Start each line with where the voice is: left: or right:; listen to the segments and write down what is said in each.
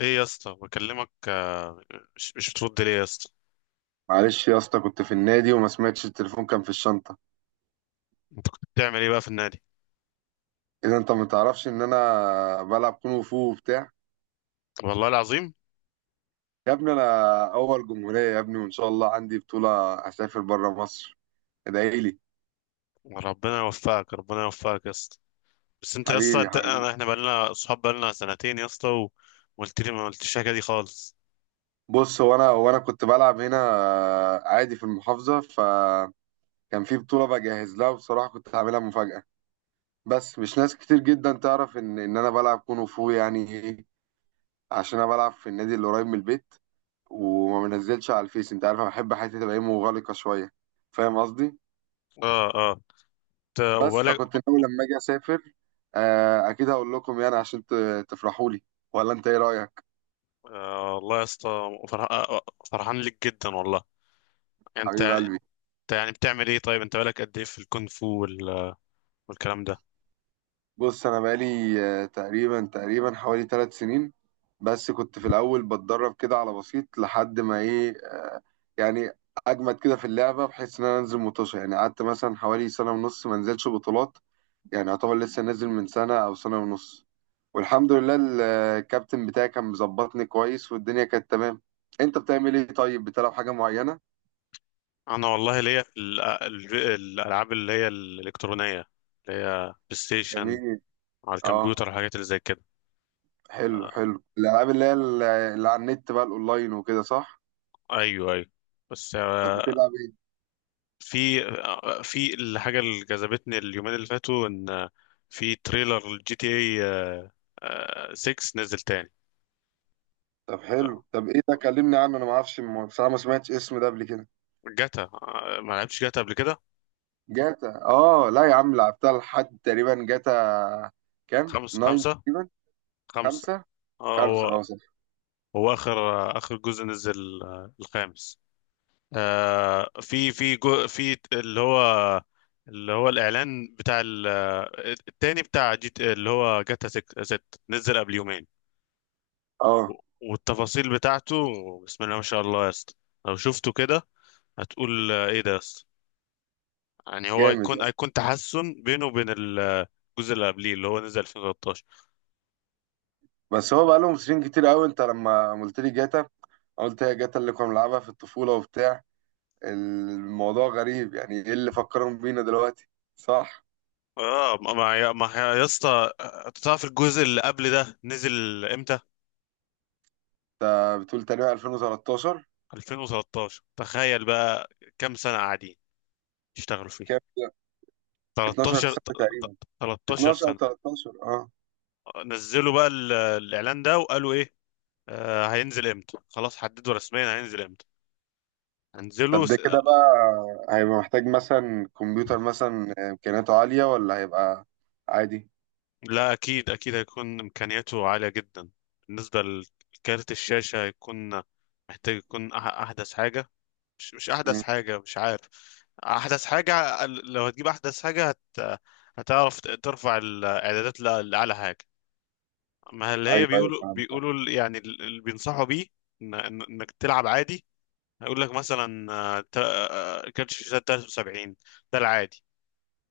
left: ايه يا اسطى بكلمك، مش بترد ليه يا اسطى؟
right: معلش يا اسطى، كنت في النادي وما سمعتش التليفون، كان في الشنطة.
left: بتعمل ايه بقى في النادي؟
right: اذا انت ما تعرفش ان انا بلعب كونغ فو وبتاع.
left: والله العظيم.
right: يا ابني انا اول جمهورية يا ابني، وان شاء الله عندي بطولة هسافر بره مصر. ادعي لي.
left: ربنا يوفقك، ربنا يوفقك يا اسطى. بس انت يا اسطى،
right: حبيبي
left: انت
right: حبيبي.
left: احنا بقالنا صحاب، بقالنا سنتين يا اسطى وقلت لي ما قلتش الحاجه دي خالص.
right: بص، هو انا كنت بلعب هنا عادي في المحافظة، فكان في بطولة بجهز لها، وبصراحة كنت هعملها مفاجأة. بس مش ناس كتير جدا تعرف ان انا بلعب كونغ فو يعني ايه. عشان انا بلعب في النادي اللي قريب من البيت، وما بنزلش على الفيس. انت عارف انا بحب حياتي تبقى ايه، مغلقه شويه. فاهم قصدي؟
left: اه، اه. انت
right: بس
left: وبالك.
right: فكنت ناوي لما اجي اسافر، اكيد هقول لكم يعني عشان تفرحوا لي. ولا انت ايه رايك؟
left: والله يا اسطى، فرحان لك جدا والله. انت
right: حبيب
left: يعني
right: قلبي.
left: انت يعني بتعمل ايه طيب؟ انت بالك قد ايه في الكونغ فو والكلام ده؟
right: بص انا بقالي تقريبا حوالي 3 سنين. بس كنت في الاول بتدرب كده على بسيط، لحد ما ايه، يعني اجمد كده في اللعبه، بحيث ان انا انزل مطوشه. يعني قعدت مثلا حوالي سنه ونص ما انزلش بطولات. يعني يعتبر لسه نازل من سنة أو سنة ونص. والحمد لله، الكابتن بتاعي كان مظبطني كويس، والدنيا كانت تمام. أنت بتعمل إيه طيب؟ بتلعب حاجة معينة؟
left: انا والله ليا في الالعاب اللي هي الالكترونيه، اللي هي بلاي ستيشن
right: جميل.
left: على
right: أه.
left: الكمبيوتر والحاجات اللي زي كده.
right: حلو
left: آه،
right: حلو، الألعاب اللي هي اللي على النت بقى، الأونلاين وكده، صح؟
left: ايوه، ايوه. بس
right: طب بتلعب إيه؟
left: في الحاجه اللي جذبتني اليومين اللي فاتوا، ان آه، في تريلر الجي تي اي 6 نزل تاني.
right: طب حلو،
left: آه،
right: طب إيه ده؟ كلمني عنه، أنا ما أعرفش، بصراحة ما سمعتش اسم ده قبل كده.
left: جاتا، ما لعبتش جاتا قبل كده.
right: جاتا، أه لا يا عم لعبتها لحد تقريبا جاتا كام؟
left: خمس
right: 9
left: خمسة
right: تقريبا.
left: خمسة.
right: خمسة.
left: آه،
right: خمسة
left: هو
right: أه صح.
left: هو اخر جزء نزل، الخامس. في جو، في اللي هو الاعلان بتاع التاني بتاع جيت، اللي هو جاتا 6 ست، نزل قبل يومين. و-
right: أه
left: والتفاصيل بتاعته. بسم الله ما شاء الله يا اسطى، لو شفته كده هتقول ايه ده يا اسطى. يعني هو
right: جامد.
left: هيكون، تحسن بينه وبين الجزء اللي قبليه اللي هو نزل 2013.
right: بس هو بقى لهم سنين كتير قوي. انت لما قلت لي جاتا، أنا قلت هي جاتا اللي كنا بنلعبها في الطفولة وبتاع. الموضوع غريب يعني، ايه اللي فكرهم بينا دلوقتي؟ صح،
left: اه، ما ما يا ما يا اسطى، أنت تعرف الجزء اللي قبل ده نزل امتى؟
right: انت بتقول تقريبا 2013.
left: 2013، تخيل بقى. كام سنة قاعدين يشتغلوا فيه؟
right: كام ده؟ 12
left: 13.
right: سنة تقريبا.
left: 13
right: 12 او
left: سنة.
right: 13، اه.
left: نزلوا بقى الإعلان ده وقالوا إيه؟ هينزل إمتى، خلاص حددوا رسميا هينزل إمتى. هنزله
right: طب ده
left: س...
right: كده بقى هيبقى محتاج مثلا كمبيوتر مثلا امكانياته عالية، ولا هيبقى عادي؟
left: لا، أكيد أكيد هيكون إمكانياته عالية جدا. بالنسبة لكارت الشاشة، هيكون محتاج يكون أحدث حاجة. مش أحدث
right: مم.
left: حاجة، مش عارف. أحدث حاجة، لو هتجيب أحدث حاجة هتعرف ترفع الإعدادات لأعلى حاجة. ما اللي هي
right: ايوه ايوه،
left: بيقولوا
right: فهمتك.
left: بيقولوا يعني اللي بينصحوا بيه، إنك تلعب عادي، هيقول لك مثلا كارت الشاشات 73، ده العادي،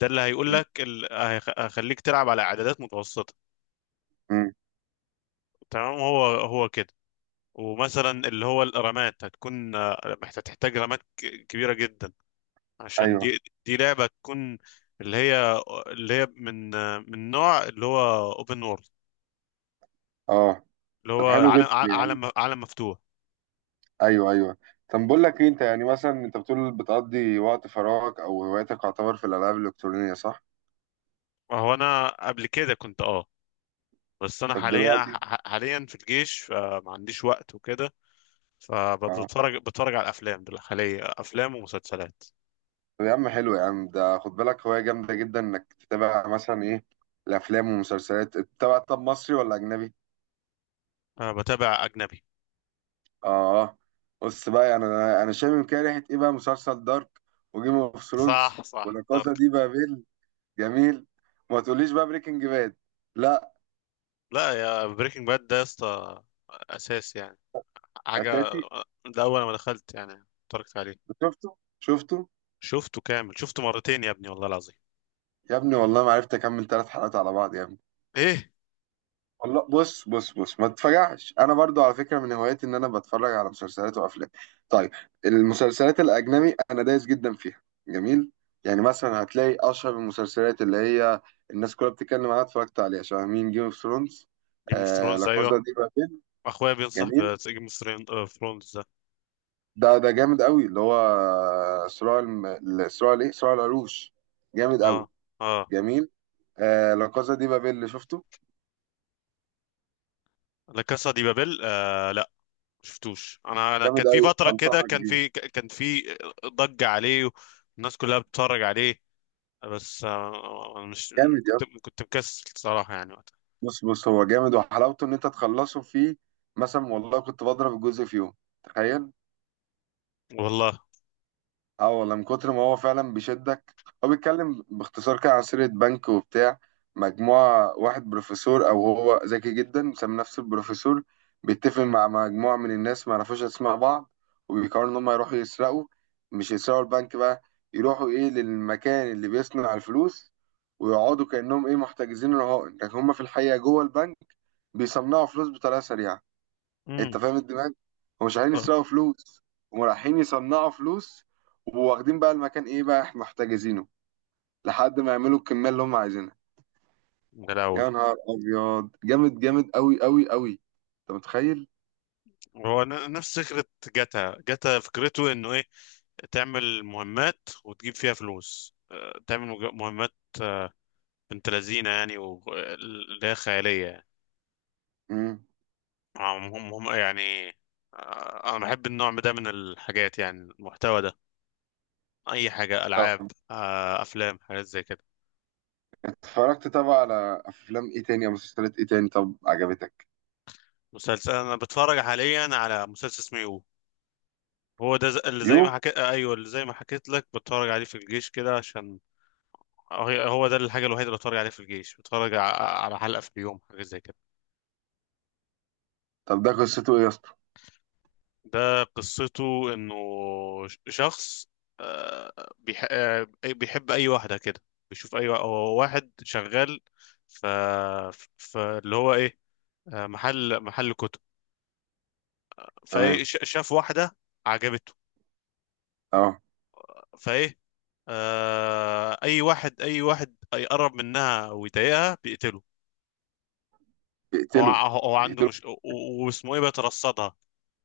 left: ده اللي هيقول
right: مم.
left: لك هيخليك تلعب على اعدادات متوسطة.
right: مم.
left: تمام، هو هو كده. ومثلا اللي هو الرامات هتكون، هتحتاج رامات كبيرة جدا، عشان
right: ايوه.
left: دي لعبة تكون اللي هي من نوع اللي هو اوبن وورلد،
right: اه.
left: اللي هو
right: طب حلو
left: عالم،
right: جدا يعني.
left: عالم مفتوح.
right: ايوه ايوه. طب بقول لك ايه، انت يعني مثلا انت بتقول بتقضي وقت فراغك او هوايتك يعتبر في الالعاب الالكترونيه، صح؟
left: هو انا قبل كده كنت بس انا
right: طب
left: حاليا،
right: دلوقتي.
left: حاليا في الجيش، فما عنديش وقت وكده.
right: اه.
left: بتفرج على الافلام، حاليا افلام ومسلسلات.
right: طب يا عم، حلو يا عم. ده خد بالك هوايه جامده جدا انك تتابع مثلا ايه، الافلام والمسلسلات تتابع. طب مصري ولا اجنبي؟
left: انا بتابع اجنبي.
right: اه. بص بقى يعني انا انا شامم كده ريحه ايه بقى، مسلسل دارك، وجيم اوف ثرونز،
left: صح، صح،
right: ولا كازا
left: دارك.
right: دي بابيل؟ جميل. ما تقوليش بقى بريكنج باد. لا.
left: لا، يا بريكنج باد ده يا اسطى اساس يعني، حاجه.
right: اساتي.
left: ده اول ما دخلت يعني اتفرجت عليه.
right: شفته. شفته.
left: شفته كامل، شفته مرتين يا ابني والله العظيم.
right: يا ابني والله ما عرفت اكمل 3 حلقات على بعض يا ابني.
left: ايه.
right: والله بص بص بص، ما تتفجعش، انا برضو على فكره من هواياتي ان انا بتفرج على مسلسلات وافلام. طيب، المسلسلات الاجنبي انا دايس جدا فيها. جميل. يعني مثلا هتلاقي اشهر المسلسلات اللي هي الناس كلها بتتكلم عنها اتفرجت عليها، شبه مين، جيم اوف ثرونز.
left: جيم اوف
right: آه
left: ثرونز،
right: لا
left: ايوه.
right: كوزا دي بابيل.
left: اخويا بينصح
right: جميل.
left: بجيم اوف ثرونز ده.
right: ده ده جامد قوي، اللي هو صراع صراع الايه، صراع العروش. جامد
left: اه،
right: قوي.
left: اه.
right: جميل. آه لا كوزا دي بابيل اللي شفته،
left: لا كاسا دي بابل، لا شفتوش. انا
right: جامد
left: كان في
right: قوي،
left: فتره كده
right: انصحك بيه.
left: كان في ضجه عليه والناس كلها بتتفرج عليه، بس انا مش،
right: جامد.
left: كنت مكسل صراحة يعني وقتها.
right: بص بص، هو جامد وحلاوته ان انت تخلصه فيه. مثلا والله كنت بضرب الجزء في يوم، تخيل.
left: والله.
right: اه والله، من كتر ما هو فعلا بيشدك. هو بيتكلم باختصار كده عن سيرة بنك وبتاع، مجموعة واحد بروفيسور أو هو ذكي جدا سمي نفسه البروفيسور، بيتفق مع مجموعة من الناس ما يعرفوش أسماء بعض، وبيقرروا إن هم يروحوا يسرقوا. مش يسرقوا البنك بقى، يروحوا إيه للمكان اللي بيصنع الفلوس، ويقعدوا كأنهم إيه محتجزين رهائن، لكن هم في الحقيقة جوه البنك بيصنعوا فلوس بطريقة سريعة.
left: امم.
right: انت فاهم الدماغ؟ هم مش عايزين يسرقوا فلوس، هم رايحين يصنعوا فلوس، وواخدين بقى المكان ايه بقى، احنا محتجزينه لحد ما يعملوا الكميه اللي هم عايزينها.
left: غلاوي.
right: يا نهار ابيض، جامد جامد قوي قوي قوي. انت متخيل؟
left: هو نفس فكرة جاتا. فكرته انه ايه، تعمل مهمات وتجيب فيها فلوس، تعمل مهمات، آه، بنت لذينة يعني اللي هي خيالية يعني،
right: امم.
left: هم يعني. أنا بحب النوع ده من الحاجات يعني، المحتوى ده، أي حاجة،
right: طب
left: ألعاب، أفلام، حاجات زي كده.
right: اتفرجت طبعا على افلام ايه تاني او مسلسلات ايه تاني طب عجبتك؟
left: مسلسل، أنا بتفرج حاليا على مسلسل اسمه يو، هو ده اللي زي
right: يو.
left: ما حكيت، ايوه، اللي زي ما حكيت لك، بتفرج عليه في الجيش كده عشان، هو ده الحاجه الوحيده اللي بتفرج عليه في الجيش، بتفرج على حلقه في اليوم، حاجه زي كده.
right: طب ده قصته ايه يا اسطى؟
left: ده قصته انه شخص، بيحب اي واحده كده، بيشوف اي، هو واحد شغال ف، اللي هو ايه، محل كتب،
right: تمام.
left: فايه شاف واحده عجبته،
right: اه.
left: فايه، اي واحد اي واحد يقرب منها ويضايقها بيقتله.
right: بيقتله.
left: هو عنده
right: بيقتله.
left: مش، واسمه ايه، بيترصدها،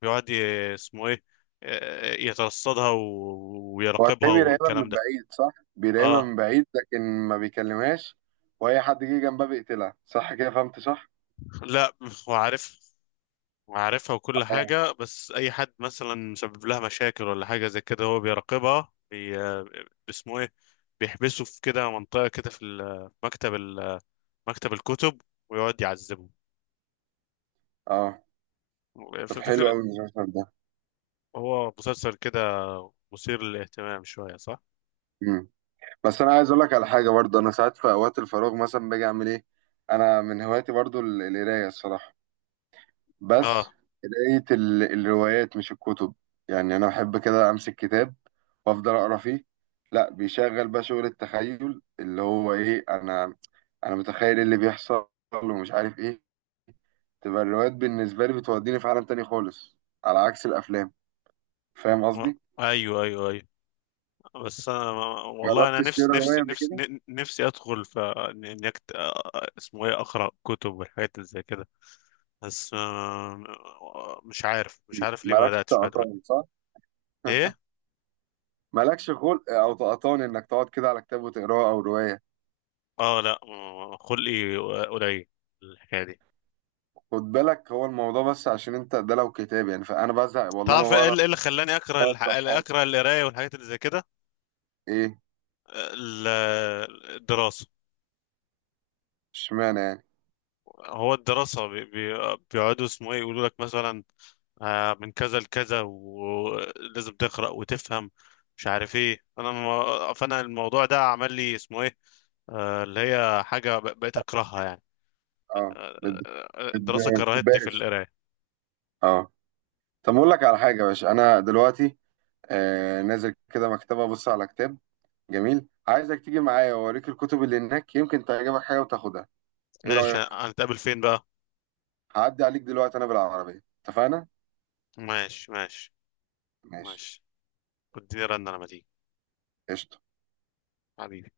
left: بيقعد اسمه ايه، يترصدها
right: هو
left: ويراقبها
right: هتلاقيه بيراقبها من
left: والكلام ده.
right: بعيد صح، بيراقبها
left: اه،
right: من بعيد، لكن ما بيكلمهاش. واي حد جه جنبها بيقتلها، صح كده، فهمت صح؟
left: لا. هو عارف هو عارفها وكل
right: اه.
left: حاجة، بس أي حد مثلا سبب لها مشاكل ولا حاجة زي كده، هو بيراقبها اسمه ايه، بيحبسه في كده منطقة كده في مكتب مكتب الكتب، ويقعد يعذبه.
right: اه. طب حلو
left: فكرة.
right: قوي المسلسل ده.
left: هو مسلسل كده مثير للاهتمام شوية، صح؟
right: امم. بس انا عايز اقول لك على حاجه برضه، انا ساعات في اوقات الفراغ مثلا باجي اعمل ايه، انا من هواياتي برضه القرايه الصراحه. بس
left: اه.
right: قرايه الروايات، مش الكتب. يعني انا بحب كده امسك كتاب وافضل اقرا فيه. لا، بيشغل بقى شغل التخيل اللي هو ايه، انا انا متخيل إيه اللي بيحصل ومش عارف ايه. تبقى الروايات بالنسبه لي بتوديني في عالم تاني خالص، على عكس الافلام. فاهم
left: آه،
right: قصدي؟
left: ايوه، ايوه، ايوه. بس انا والله،
right: جربت
left: انا
right: تشتري روايه قبل كده؟
left: نفسي ادخل في إني اسمه ايه، اقرا كتب والحاجات اللي زي كده، بس مش عارف ليه ما
right: مالكش
left: بداتش بقى دلوقتي.
right: تقطان صح؟
left: ايه.
right: مالكش خلق او تقطان انك تقعد كده على كتاب وتقراه او روايه.
left: اه، لا، خلقي قليل الحكايه دي.
right: خد بالك هو الموضوع، بس عشان انت ده لو كتاب يعني فانا بزهق والله، ما
left: تعرف ايه
right: بقرا
left: اللي، إيه اللي خلاني اكره
right: ثلاث صفحات
left: القرايه والحاجات اللي زي كده.
right: ايه؟
left: آه، ال- الدراسه.
right: اشمعنى يعني؟
left: هو الدراسة بيقعدوا اسمه ايه يقولوا لك مثلا، من كذا لكذا ولازم تقرأ وتفهم، مش عارف ايه، انا فانا الموضوع ده عمل لي اسمه ايه، اللي هي حاجة بقيت اكرهها يعني.
right: اه،
left: الدراسة
right: ما
left: كرهتني في
right: بتحبهاش.
left: القراية.
right: اه. طب اقول لك على حاجه يا باشا، انا دلوقتي نازل كده مكتبه ابص على كتاب. جميل، عايزك تيجي معايا واوريك الكتب اللي هناك، يمكن تعجبك حاجه وتاخدها. ايه رايك؟
left: ماشي، هنتقابل فين بقى؟
right: هعدي عليك دلوقتي انا بالعربيه، اتفقنا؟
left: ماشي، ماشي،
right: ماشي.
left: ماشي. اديني رن انا مديك،
right: قشطة.
left: حبيبي.